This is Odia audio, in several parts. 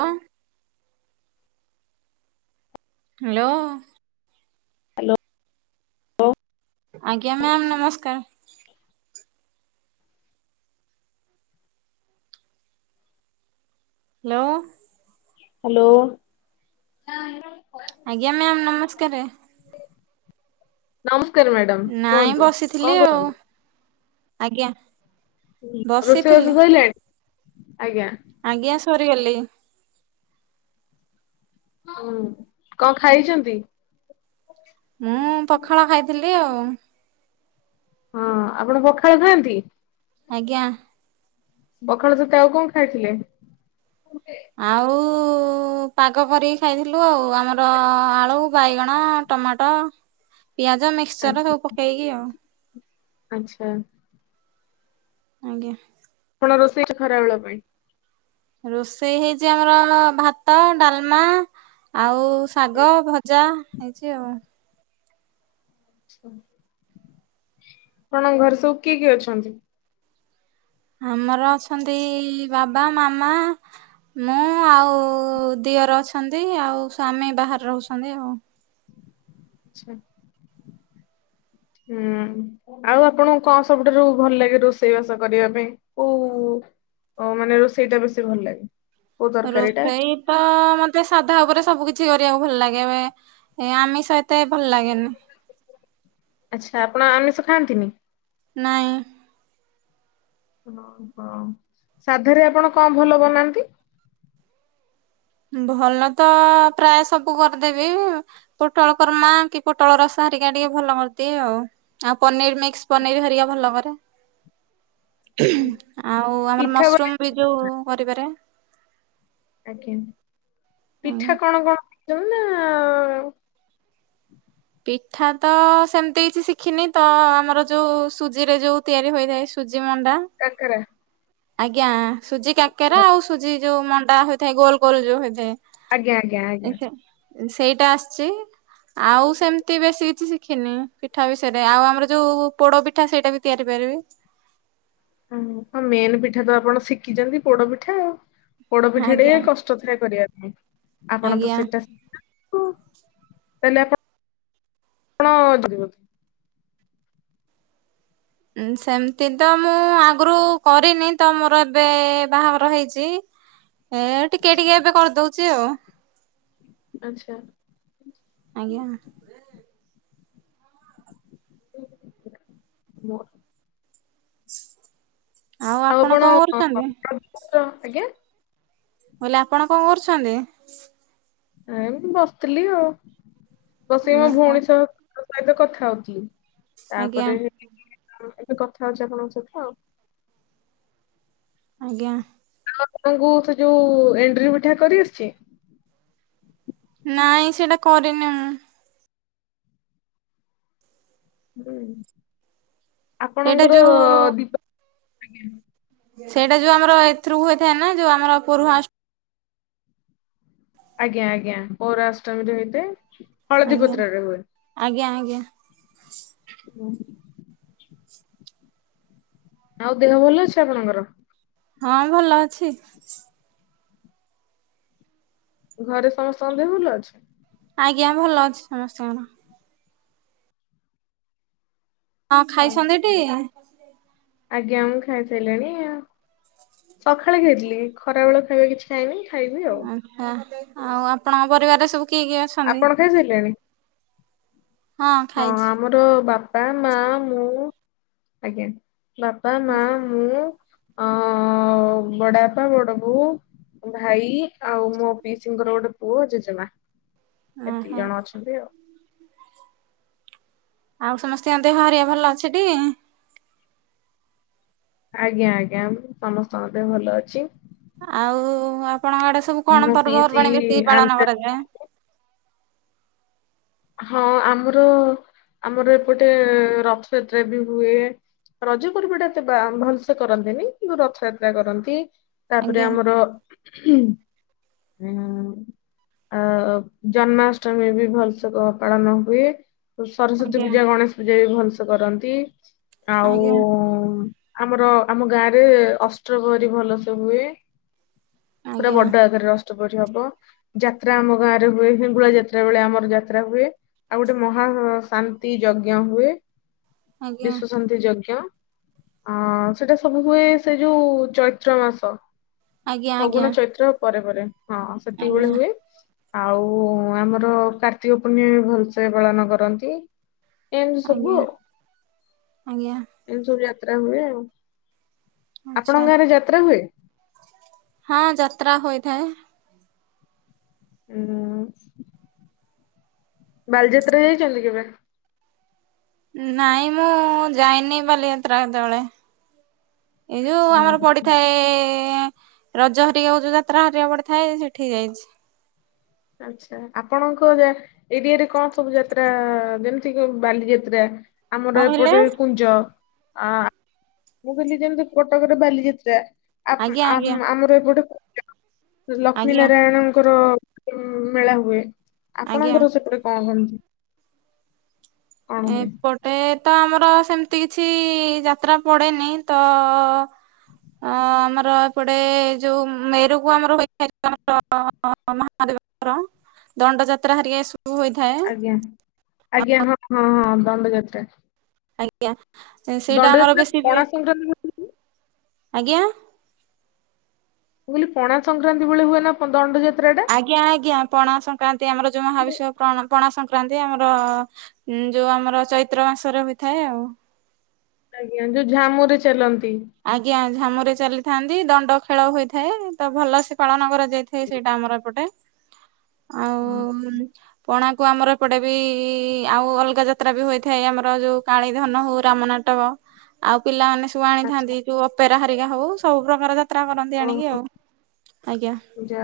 ହ ହ୍ୟାଲୋ ହ୍ୟାଲୋ ଆଜ୍ଞା ମ୍ୟାମ୍ ନମସ୍କାର ହ୍ୟାଲୋ ହ୍ୟାଲୋ ଆଜ୍ଞା ମ୍ୟାାମ ନମସ୍କାର। ନମସ୍କାର ମ୍ୟାଡ଼ମ୍। ନାଇଁ ବସିଥିଲି ଆଉ, ଆଜ୍ଞା। ରୋଷେଇ ବସିଥିଲି। ବାସ ସରିଲାଣି ଆଜ୍ଞା। ଆଜ୍ଞା ସରିଗଲି। ହୁଁ କଣ ଖାଇଚନ୍ତି? ମୁଁ ପଖାଳ ଖାଇଥିଲି ଆଉ। ହଁ ଆପଣ ପଖାଳ ଖାଆନ୍ତି? ଆଜ୍ଞା। ପଖାଳ ସହିତ ଆଉ କଣ ଖାଇଥିଲେ? ଆଉ ପାଗ କରିକି ଖାଇଥିଲୁ ଆଉ ଆମର ଆଳୁ, ବାଇଗଣ, ଟମାଟ ପିଆଜ ମିକ୍ସଚର ଆଚ୍ଛା ସବୁ ପକେଇକି ଆଉ। ଆଚ୍ଛା। ଆଜ୍ଞା। ଆପଣ ରୋଷେଇ [unintelligible] ଖରା ହେବା ପାଇଁ ରୋଷେଇ ହେଇଛି ଆମର ଭାତ, ଡାଲମା ଆଉ ଶାଗ, ଭଜା, ହେଇଛି ଆଉ। ହ ଆପଣଙ୍କ ଘରେ ସବୁ କିଏ କିଏ ଅଛନ୍ତି? ଆମର ଅଛନ୍ତି ବାବା, ମାମା ମୁଁ ଆଉ ଦିଅର ଅଛନ୍ତି ଆଉ ସ୍ଵାମୀ ବାହାରେ ରହୁଛନ୍ତି ଆଉ। ଆଛା। ହୁଁ। ଆଉ ଆପଣଙ୍କୁ କଣ ସବୁଠାରୁ ଭଲ ଲାଗେ ରୋଷେଇ ବାସ କରିବା ପାଇଁ କୋଉ ଓ ମାନେ ରୋଷେଇ ଟା ବେଶୀ ଭଲ ଲାଗେ। କୋଉ ତରକାରୀ ଟା ରୋଷେଇ ତ ମତେ ସାଧା ଉପରେ ସବୁ କିିଛି କରିବାକୁ ଭଲ ଲାଗେ ଏ ଆମିସ ଏତେ ଭଲ ଲାଗେନି। ଆଚ୍ଛା ଆପଣ ଆମିଷ ଖାଆନ୍ତିନି। ନାଇଁ। ହଁ ହଁ ସାଧାରେ ଆପଣ କଣ ଭଲ ବନାନ୍ତି? ଭଲ ତ ପ୍ରାୟ ସବୁ କରିଦେବି ପୋଟଳକୁରମା କି ପୋଟଳ ରସ ହରିକା ଟିକେ ଭଲ କରିଦିଏ ଆଉ ଆଉ ପନିର ମିକ୍ସ ପନିର ହରିକା ଭଲ କରେ। ଆଛା ଆଉ ଆମର ପିଠା ମାନେ ମସରୁମ ବି ଯୋଉ କରିପାରେ। ଆଜ୍ଞା ଆଜ୍ଞା। ପିଠା କଣ କଣ [unintelligible] ଖିଛନ୍ତି ନା ପିଠା ତ ସେମିତି କିଛି ଶିଖିନି ତ ଆମର ଯୋଉ ସୁଜିରେ ଯୋଉ ତିଆରି ହୋଇଥାଏ ସୁଜି ମଣ୍ଡା କାକରା ଆଜ୍ଞା ସୁଜି କାକେରା ଆଉ ସୁଜି ଯୋଉ ମଣ୍ଡା ଗୋଲ ଗୋଲ ଯୋଉ ହେଉଥାଏ ସେଇଟା ଆସିଛି ଆଉ ଏତେ ବେଶୀ କିଛି ଶିଖିନି ପିଠା ବିଷୟରେ ଆଉ ଆମର ଯୋଉ ପୋଡ ପିଠା ସେଇଟା ବି ତିଆରି ପାରିବି। [unintelligible] ମେନ୍ ପିଠା ତ ଆପଣ ଶିଖିଛନ୍ତି ପୋଡପିଠା ଆଉ ପୋଡପିଠା ଟିକେ ଆଜ୍ଞା କଷ୍ ଷ୍ଟ ଥାଏ କରିବା ପାଇଁ ଆପଣ ତ ଆଜ୍ଞା ସେଟା ତାହେଲେ ଆପଣ ଯିବ ସେମତି ତ ମୁଁ ଆଗରୁ କରିନି ତ ମୋର ଏବେ ବାହାଘର ହେଇଛି। ଏ ଟିକେ ଟିକେ ଏବେ କରିଦଉଛି ଆଉ। ଆଛା। ଆଜ୍ଞା [unintelligible] ଆଉ ଆପଣ [unintelligible] ଆଜ୍ଞା ମୁଁ କହିଲି ଆପଣ କଣ କରୁଛନ୍ତି? ଏ ମୁଁ ବସିଥିଲି ଆଉ ବସିକି ମୋ ଓହୋ ଭଉଣୀ ସହ ତା ସହିତ କଥା ହଉଥିଲି ଆଜ୍ଞା ତାପରେ ଏବେ କଥା ହଉଛି ଆପଣଙ୍କ ସହିତ ଆଉ ଆଜ୍ଞା ଆ ଆପଣଙ୍କୁ ସେ ଯୋଉ ଏଣ୍ଡିରି ମିଠା କରି ଆସିଛି ନାଇଁ ସେଟା କରିନି ମୁଁ ହୁଁ ସେଇଟା ଆପଣଙ୍କର ଯୋଉ ଦିପ ଆ ସେଇଟା ଯୋଉ ଆମର ଏଥିରୁ ହୁଏଥାଏ ନା ଯୋଉ ଆମର ପ [unintelligible] ଆଜ୍ଞା ଆଜ୍ଞା ପୌରାଷ୍ଟମୀରେ ହତ ହଳଦୀ ଆଜ୍ଞା ପତ୍ରରେ ହୁଏ ଆଜ୍ଞା ଆଜ୍ଞା ହୁଁ ଆଉ ଦେହ ଭଲ ଅଛି ଆପଣଙ୍କର ହଁ ଭଲ ଅଛି ଘରେ ସମସ୍ତଙ୍କ ଦେହ ଭଲ ଅଛି ଆଜ୍ଞା ଭଲ ଅଛି ସମସ୍ତଙ୍କର ହଁ ଆଚ୍ଛା। ଖାଇସଛନ୍ତି ଏଠି ଆଜ୍ଞା ମୁଁ ଖାଇସାରିଲାଣି ଆଉ ସକାଳେ ଖାଇଥିଲି ଖରାବେଳ ଖାଇବା କିଛି ନିଁ ଖାଇବି ଆଉ ଆଛା ଆଉ ଆପଣଙ୍କ ପରିବାରରେ ସବୁ କିଏ କିଏ ଅଛି ଆପଣ ଖାଇସାରିଲେଣି ହଁ ଖାଇଛି ଆର ବାପା ମା ମୁଁ ଆଜ୍ଞା ବାପା ମା ମୁଁ ଅ ବଡଆପା ବଡ ବୋଉ ୋ ଭାଇ ଆଉ ମୋ ପି ସିଙ୍କର ଗୋଟେ ପୁଅ ଜେଜେମା ଏତିକି ଓହୋ ଜଣ ଅଛନ୍ତି ଆଉ ଆଉ ସମସ୍ତଙ୍କ ଦେହ ହରିଆ ଭଲ ଅଛଠ ଆଜ୍ଞା ଆଜ୍ଞା ସମସ୍ତ ମତେ ଭଲ ଅଛି ଆଉ ଆପଣଙ୍କ ଆଡେ ସବୁ କଣ ମୋ ପିଇସି ପର୍ବପର୍ବାଣି ବେଶୀ ପାଳନ ଆନ୍ଧ୍ରା କରାଯାଏ ହଁ ଆମର ଆମର ଏପଟେ ରଥଯାତ୍ରା ବି ହୁଏ ରଜ ପର୍ବା ଟା ଏତେ ବା ଭଲସେ କରନ୍ତିନି କିନ୍ତୁ ରଥଯାତ୍ରା କରନ୍ତି ତାପରେ ଆଜ୍ଞା ଆମର ଆ ଜନ୍ମାଷ୍ଟମୀ ବି ଭଲ ଉତ୍ ପାଳନ ହୁଏ ସରସ୍ଵତୀ ଆଜ୍ଞା ପୂଜା ଗଣେଶ ପୂଜା ବି ଭଂସ କରନ୍ତି ଆଉ ଆଜ୍ଞା ଆମର ଆମ ଗାଁ ରେ ଅଷ୍ଟ୍ର ଭରି ଭଲସ ହୁଏ ପୁରା ଆଜ୍ଞା ବଡ ଆଗରେ ରଷ୍ଟ ପରି ହବ ଯାତ୍ରା ଆମ ଗାଁରେ ହୁଏ ହିଙ୍ଗୁଳା ଯାତ୍ରା ବେଳେ ଆମର ଯା ହୁଏ ଆଉ ଗୋଟେ ମହା ଶାନ୍ତି ଯଜ୍ଞ ହୁଏ ଆଜ୍ଞା ବିଶ୍ଵ ଶାନ୍ତି ଯଜଞ ଅ ସେଟା ସବୁ ହୁଏ ସେ ଯୋଉ ଚୈତ୍ର ମାସ ଆଜ୍ଞା ଫଗୁଣ ଆଜ୍ଞା ଚୈତ୍ର ପରେ ପରେ ହଁ ସେତିକି ଭଳେ ଆଜ୍ଞା ହୁଏ ଆଉ ଆମର କାର୍ତ୍ତିକ ପୂର୍ଣ୍ଣିମା ଭଲସେ ପାଳନ କରନ୍ତି ଏମିତି ସବୁ ଆଜ୍ଞା ଆଜ୍ଞା ଏମିତି ସବୁ ଯାତ୍ରା ହୁଏ ଆଉ ଆଚ୍ଛା ଆପଣଙ୍କ ଗାଁରେ ଯାତ୍ରା ହୁଏ ହଁ ଯାତ୍ରା ହୋଇଥାଏ ହୁଁ ବାଲିଯାତ୍ରାରେ ଯାଇଛନ୍ତି କେବେ ନାଇଁ ମୁଁ ଯାଇନି ବାଲିଯାତ୍ରା କେତେବେଳେ ଏଇ ଯୋଉ ଆମର ପଡିଥାଏ ରଜ ହରିକଉ ଯୋଉ ଯାତ୍ରା ହରିବା ପଡେ ଥାଏ ସେଠି ଯାଇଛି ଆଚ୍ଛା ଆପଣଙ୍କ ଯା ଏରିଆରେ କଣ ସବୁ ଯାତ୍ରା ଯେମିତି କି ବାଲିଯାତ୍ରା କଣ ଆମର କହିଲେ ଏପଟେ କୁଞ୍ଜ ଆ ମୁଁ କହିଲି ଯେମିତି କଟକରେ ବାଲିଯାତ୍ରା ଆପ ଆଜ୍ଞା ଆଜ୍ଞା ଆମ ଆମର ଏ ଗୋଟେ ଲକ୍ଷ୍ମୀ ଆଜ୍ଞା ନାରାୟଣଙ୍କର ମେଳା ହୁଏ ଆଜ୍ଞା ଆପଣଙ୍କର ସେପଟ କଣ ହୁନ୍ତି ଏପଟେ ତ ଆମର ସେମତି କିଛି ଯାତ୍ରା ପଡେନି ତ ଅ ଆମର ଏପଟେ ଯୋଉ ମେରୁକୁ ଆମର ହୋଇଥାଇ ଆମର [unintelligible] ମହାଦେବଙ୍କର ଦଣ୍ଡ ଯାତ୍ରା ହାରି ଆଜ୍ଞା ଆଜ୍ଞା ହଁ ହଁ ହଁ ବନ୍ଦଯାତା ଆଜ୍ଞା ସେଇଟା ଆମର ବେଶୀ ବି ପଣା ସଂକ୍ରାନ୍ତି ବେଳେ- ଆଜ୍ଞା ମୁଁ କଇଲି ପଣା ସଂକ୍ରାନ୍ତି ଭଳିଳେ ହୁଏ ନା ଦଣ୍ଡଯାତ୍ରା ଟା ଆଜ୍ଞା ଆଜ୍ଞା ପଣା ସଂକ୍ରାନ୍ତି ଆମର ଯୋଉ ମହାବିଶଵ ପଣା ସଂକ୍ରାନ୍ତି ଆମର ଉଁ ଯୋଉ ଆମର ଚୈତ୍ର ମାସରେ ହୋଇଥାଏ ଆଉ ଆଜ୍ଞା ଯୋଉ ଝାମୁ ରେ ଚାଲନ୍ତି ଆଜ୍ଞା ଝାମୁରେ ଚାଲିଥାନ୍ତି ଦଣ୍ଡ ଖେଳ ହୋଇଥାଏ ତ ଭଲ ସେ ପାଳନ କରାଯାଇଥାଏ ହୁଏ ସେଇଟା ଆମର ଏପଟେ ଆଉ ପଣାକୁ ଆମର ସେପଟେ ବି ଆଉ ଅଲଗା ଯାତ୍ରା ବି ହୋଇଥାଏ ଆମର ଯୋଉ କାଳୀଧନ ହଉ ରାମ ନାଟକ- ଆଉ ପିଲାମାନେ ସବୁ ଆଚ୍ଛା ଆଣିଥାନ୍ତି ଯୋଉ ଅପେରା ହାରିକା ହଉ ସବୁ ପ୍ରକାର ଯାତ୍ରା କରନ୍ତି ଆଣିକି ଆଉ ଆଜ୍ଞା ପୂଜା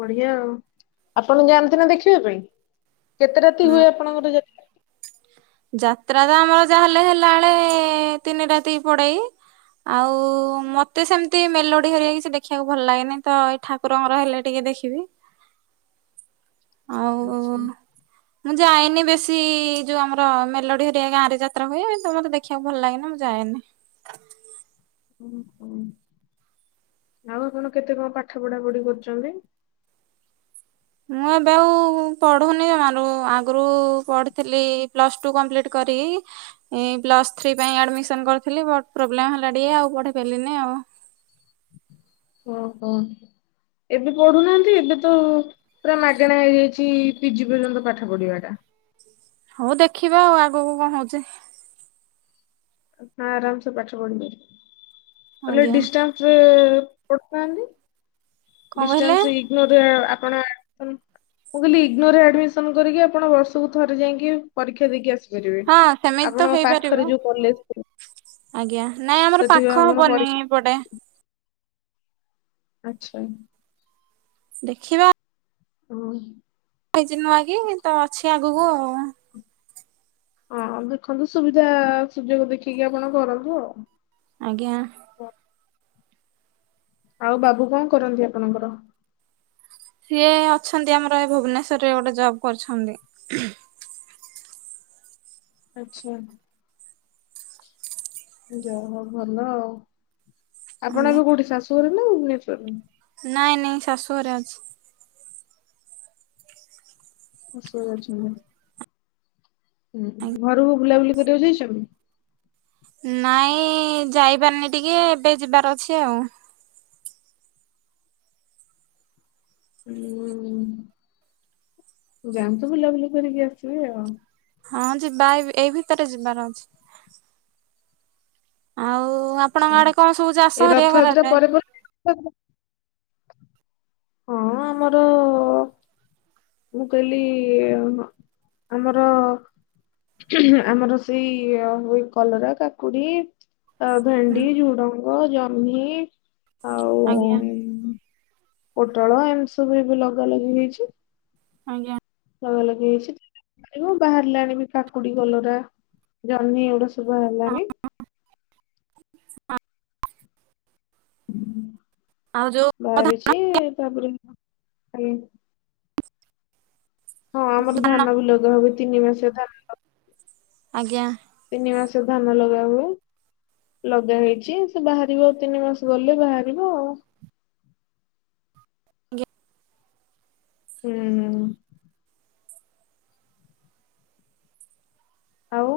ବଢିଆ ଆଉ ଆପଣ ଯାଆନ୍ତି ନା ଦେଖିବା ପାଇଁ କେତେ ରାତି ହୁଁ। ହୁଏ ଆପଣଙ୍କର ଯା ଯାତ୍ରା ତ ଆମର ଯାହାହେଲେ ହେଲା ବଳେ ତିନି ରାତି ପଡେଇ ଆଉ ମତେ ସେମିତି ମେଲୋଡି ହରୀକା କିଛି ଦେଖିବାକୁ ଭଲ ଲାଗେନି ତ ଏଇଠା କୁରଙ୍କର ହେଲେ ଟିକେ ଦେଖିବି ଆଉ ଆଚ୍ଛା ମୁଁ ଯାଇନି ବେଶୀ ଯୋଉ ଆମର ମେଲୋଡି ହେରିଆ ଗାଁ ରେ ଯାତ୍ରା ହୁଏ ମତେ ଦେଖିବାକୁ ଭଲ ଲାଗେନ ମୁଁ ଯାଏନି। ଓ ହ ଆଉ ଆପଣ କେତେ କଣ ପାଠ ପଢା ପଢି କରୁଛନ୍ତି? ମୁଁ ଏବେ ଆଉ ପଢୁନି ତମାରୁ ଆଗରୁ ପଢ଼ିଥିଲି ପ୍ଲସ୍ ଟୁ କମ୍ପ୍ଲିଟ୍ କରି ଏ ପ୍ଲସ ଥ୍ରୀ ପାଇଁ ଆଡମିସନ କରିଥିଲି ବ ପ୍ରୋବ୍ଲେମ ହେଲା ଟିକେ ଆଉ ପଢି ପାରିଲିନି ଆଉ ଓହୋ ଏବେ ପଢୁନାହାନ୍ତି ଏବେ ତ ପୁରା ମାଗଣା ହେଇଯାଇଛି ପିଜି ପର୍ଯ୍ୟନ୍ତ ପାଠ ପଢିବା ଟା ହଉ ଦେଖିବା ଆଉ ଆଗକୁ କଣ ହଉଛି ହ ଆରାମ ସେ ପାଠ ପଢି ପାରିବଲେ ଆଜ୍ଞା ଡିାନ୍ସରେ ପଥାନ୍ତି କଣ କହିଲେ ଡିଶ୍ଟାନସେ ଇଗନୋର ଆପଣ ମୁଁ କାଲି ଇଗନୋରରେ ଆଡମିସନ କରିକି ଆପଣ ବର୍ଷକୁ ଥରେ ଯାଇକି ପରୀକ୍ଷା ଦେଇକି ଆସିବି କରିବେ ହଁ ସେମିତି ତ ଆପଣଙ୍କ ହେଇପାରିବ ପାଖରେ ଯୋଉ କଲେଜ ଆଜ୍ଞା ନାଇଁ ଆମର ସେଠି ପାଖ ଆପଣ ହବନି ଏ ପରୀକ୍ଷା ପଟେ ଆଛା ଦେଖିବା ହୁଁ ହେଇଛି ନୂଆଁ କି ତ ଅଛି ଆଗକୁ ଆଉ ହଁ ଦେଖନ୍ତୁ ସୁବିଧା ସୁଯୋଗ ଦେଖିକି ଆପଣ କରନ୍ତୁ ଆଉ ଆଜ୍ଞା ଆଉ ବାବୁ କଣ କରନ୍ତି ଆପଣଙ୍କର ସିଏ ଅଛନ୍ତି ଆମର ଏ ଭୁବନେଶ୍ୱରରେ ଗୋଟେ ଜବ କରୁଛନ୍ତି ଆଛା ଯାହା ହଉ ଭଲ ଆଉ ଆପଣ ଆଜ୍ଞା ଏବେ କଉଠି ସାଶୁ ଘରେ ନା ଭୁବନେଶ୍ୱରରେ ନାଇଁ ନାଇଁ ଶାଶୁଘରେ ଅଛି ଶାଶୁ ଘରେ ଅଛିନ୍ତି। ହୁଁ ଆଜ୍ଞା। ଘରକୁ ବୁଲାବୁଲି କରିବାକୁ ଯାଇଚନ୍ତି। ନାଇଁ ଯାଇ ପାରିନି ଟିକେ ଏବେ ଯିବାର ଅଛି ଆଉ ହୁଁ ଯାଆନ୍ତୁ ବୁଲାବୁଲି କରିକି ଆସିବେ ଆଉ ହଁ ଯିବା ଏ ଏଇ ଭିତରେ ଯିବାର ଅଛି ଆଉ ହଉ ଆଚ୍ଛା ଆପଣଙ୍କ ଆଡେ କଣ ସବୁ ଏ ଚାଷ ହରିବା ରଥଯାତ୍ରା କରାଯାଏ [unintelligible] ହଁ ଆମର ମୁଁ କହିଲି ଆମର ଆମର ସେଇ ହୁଏ କଲରା, କାକୁଡି। ଆ ଭେଣ୍ଡି, ହୁଁ ଝୁଡଙ୍ଗ, ଜହ୍ନି ଆଉ ଆଜ୍ଞା ଉଁ, ପୋଟଳ ଏମିତି ସବୁ ଏବେ ଲଗା ଲଗି ହେଇଛି ଆଜ୍ଞା ଲଗା ଲଗି ହେଇଛି ବାହାରିଲାଣିି କାକୁଡି, କଲରା, ଜହ୍ନହିଁ ଏଗୁଡା ସବୁ ଶୁଭ ହେଲାଣି ଆଉ ଯୋଉ ବାହାରିଛି ତାପରେ ଆଜ୍ଞା ହଁ ଆମର ଧାନ ବି ଲଗା ହୁଏ ତିନି ମାସେ ଧାନ ଆଜ୍ଞା ତିନି ମାସ ଧାନ ଲଗାହୁଏ ଲଗା ହେଇଛି ସେ ବାହାରିବ ଆଉ ତିନି ମାସ ଗଲେ ବାହାରିବ ଆଉ ଗି ହୁଁଁ ଆଉ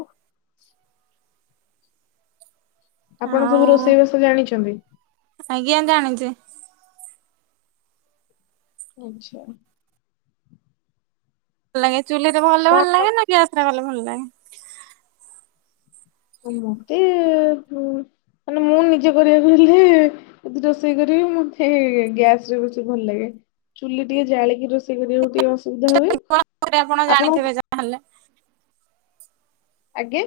ଆପଣ ସବୁ ଆଉ ରୋଷେଇ ଭାଷ ଜାଣିଛନ୍ତି? ଆଜ୍ଞା ଜାଣିଛି ଆଛା ଭଲ ଲାଗେ ଚୁଲିରେ ଭଲେ ଭଲ କଣ ଲାଗେ ନା ଗ୍ୟାସରେ ଗଲେ ଭଲ ଲାଗେ। ମତେ ମାନେ ମୁଁ ନିଜେ କରିବାକୁ ହେଲେ ଯଦି ରୋଷେଇ କରିବି ମତେ ଗ୍ୟାସ ରେ ରୋଷେଇ ଭଲ ଲାଗେ। ଚୁଲି ଟିକେ ଜାଳିକି ରୋଷେଇ କରିବାକୁ ଟିକେ ଅସୁବିଧା ହୁଏ। ପରେ ଆପଣ ଆପଣଙ୍କୁ ଜାଣିଥିବେ ଯାହାହେଲେ ଆଗେଇ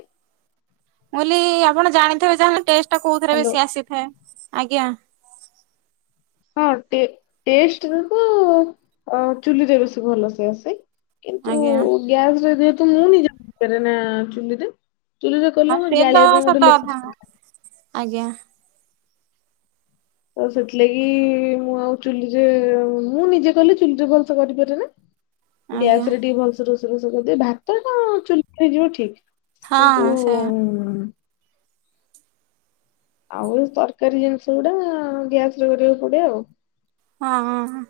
ମୁଁ ବୋଲି ଆପଣ ଜାଣିଥିବେ ଯାହେଲେ ଟେଷ୍ଟ ଟା କୋଉଥିରେ ହ୍ୟାଲୋ ଭଲ ଆସିଥାଏ ଆଜ୍ଞା ହଁ ଟେଷ୍ଟ କୁ ଚୁଲିରେ ରୋଷେଇ ବେଶୀ ଭଲ ସେ ଆସେ କିନ୍ତୁ ଆଜ୍ଞା ଗ୍ୟାସରେ ଯେହେତୁ ମୁ ନିଜେ ଜାଣିପାରେନା ଚୁ୍ଲିିରେ ଚୁଲିରେ ହଁ କଲେ ସେ ତ ଜାଳିବା ପାଇଁ ସତ ଗୋଟେ ଲୋକ କଥା ଦରକାର। ଆଜ୍ଞା। ଆଉ ସେଥିଲାଗି ମୁଁ ଆଉ ଚୁଲିରେ ମୁଁ ନିଜେ କଲେ ଚୁଲିରେ ଭଲସେ କରିପାରେ ନା। [inaudible] ଗ୍ୟାସ ରେ ଟିକେ ଭଲସେ ରୋଷେଇ ଫୋସେଇ କରିଦିଏ ଭାତତ ଚୁଲିରେ ହେଇଯିବ ଠିକ। କିନ୍ତୁ ହଁ ସେଇଆ ଆଉ ତରକାରୀ ଜିନିଷ ଗୁଡା ଗ୍ୟାସ ରେ କରିବାକୁ ପଡେ ଆଉ। ହଁ ହଁ ହ।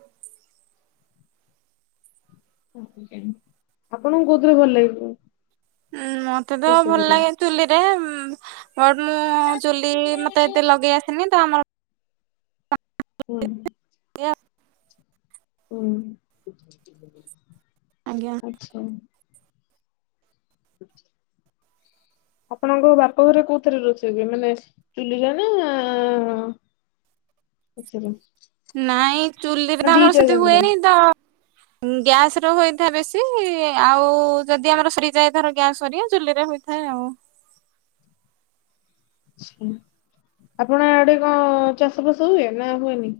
ଆପଣଙ୍କୁ କୋଉଥିରେ ଭଲ ଲାଗିବ? ଉଁ ମତେ ତ ଭଲ ଲାଗେ ଚୁଲିରେ ବଟ ମୁଁ ଚୁଲି ମତେ ଏତେ ଲଗେଇ ଆସିନି ତ ଆମର ହୁଁ। ହୁଁ। ଆଜ୍ଞା। [unintelligible] [inaudible] ଆପଣଙ୍କ ବାପଘରେ କୋଉଥିରେ ରଛି ମାନେ ଚୁଲି ରେ ନା [inaudible] ନାଇଁ ଚୁଲିରେ ନା ତ ଆମର ଦିଟା ସେଠି ଯାକରେ ହୁଏନି ତ ଗ୍ୟାସ ର ହୋଇଥାଏ ବେଶି ଆଉ ଯଦି ଆମର ସରିଯାଇଥର ଗ୍ୟାସ୍ ସ ଚୁଲିରେ ହୋଇଥାଏ ଆଉ। ଛ ଆପଣ ଆଡେ କଣ ଚାଷବାସ ହୁଏ ନା ହୁଏନି?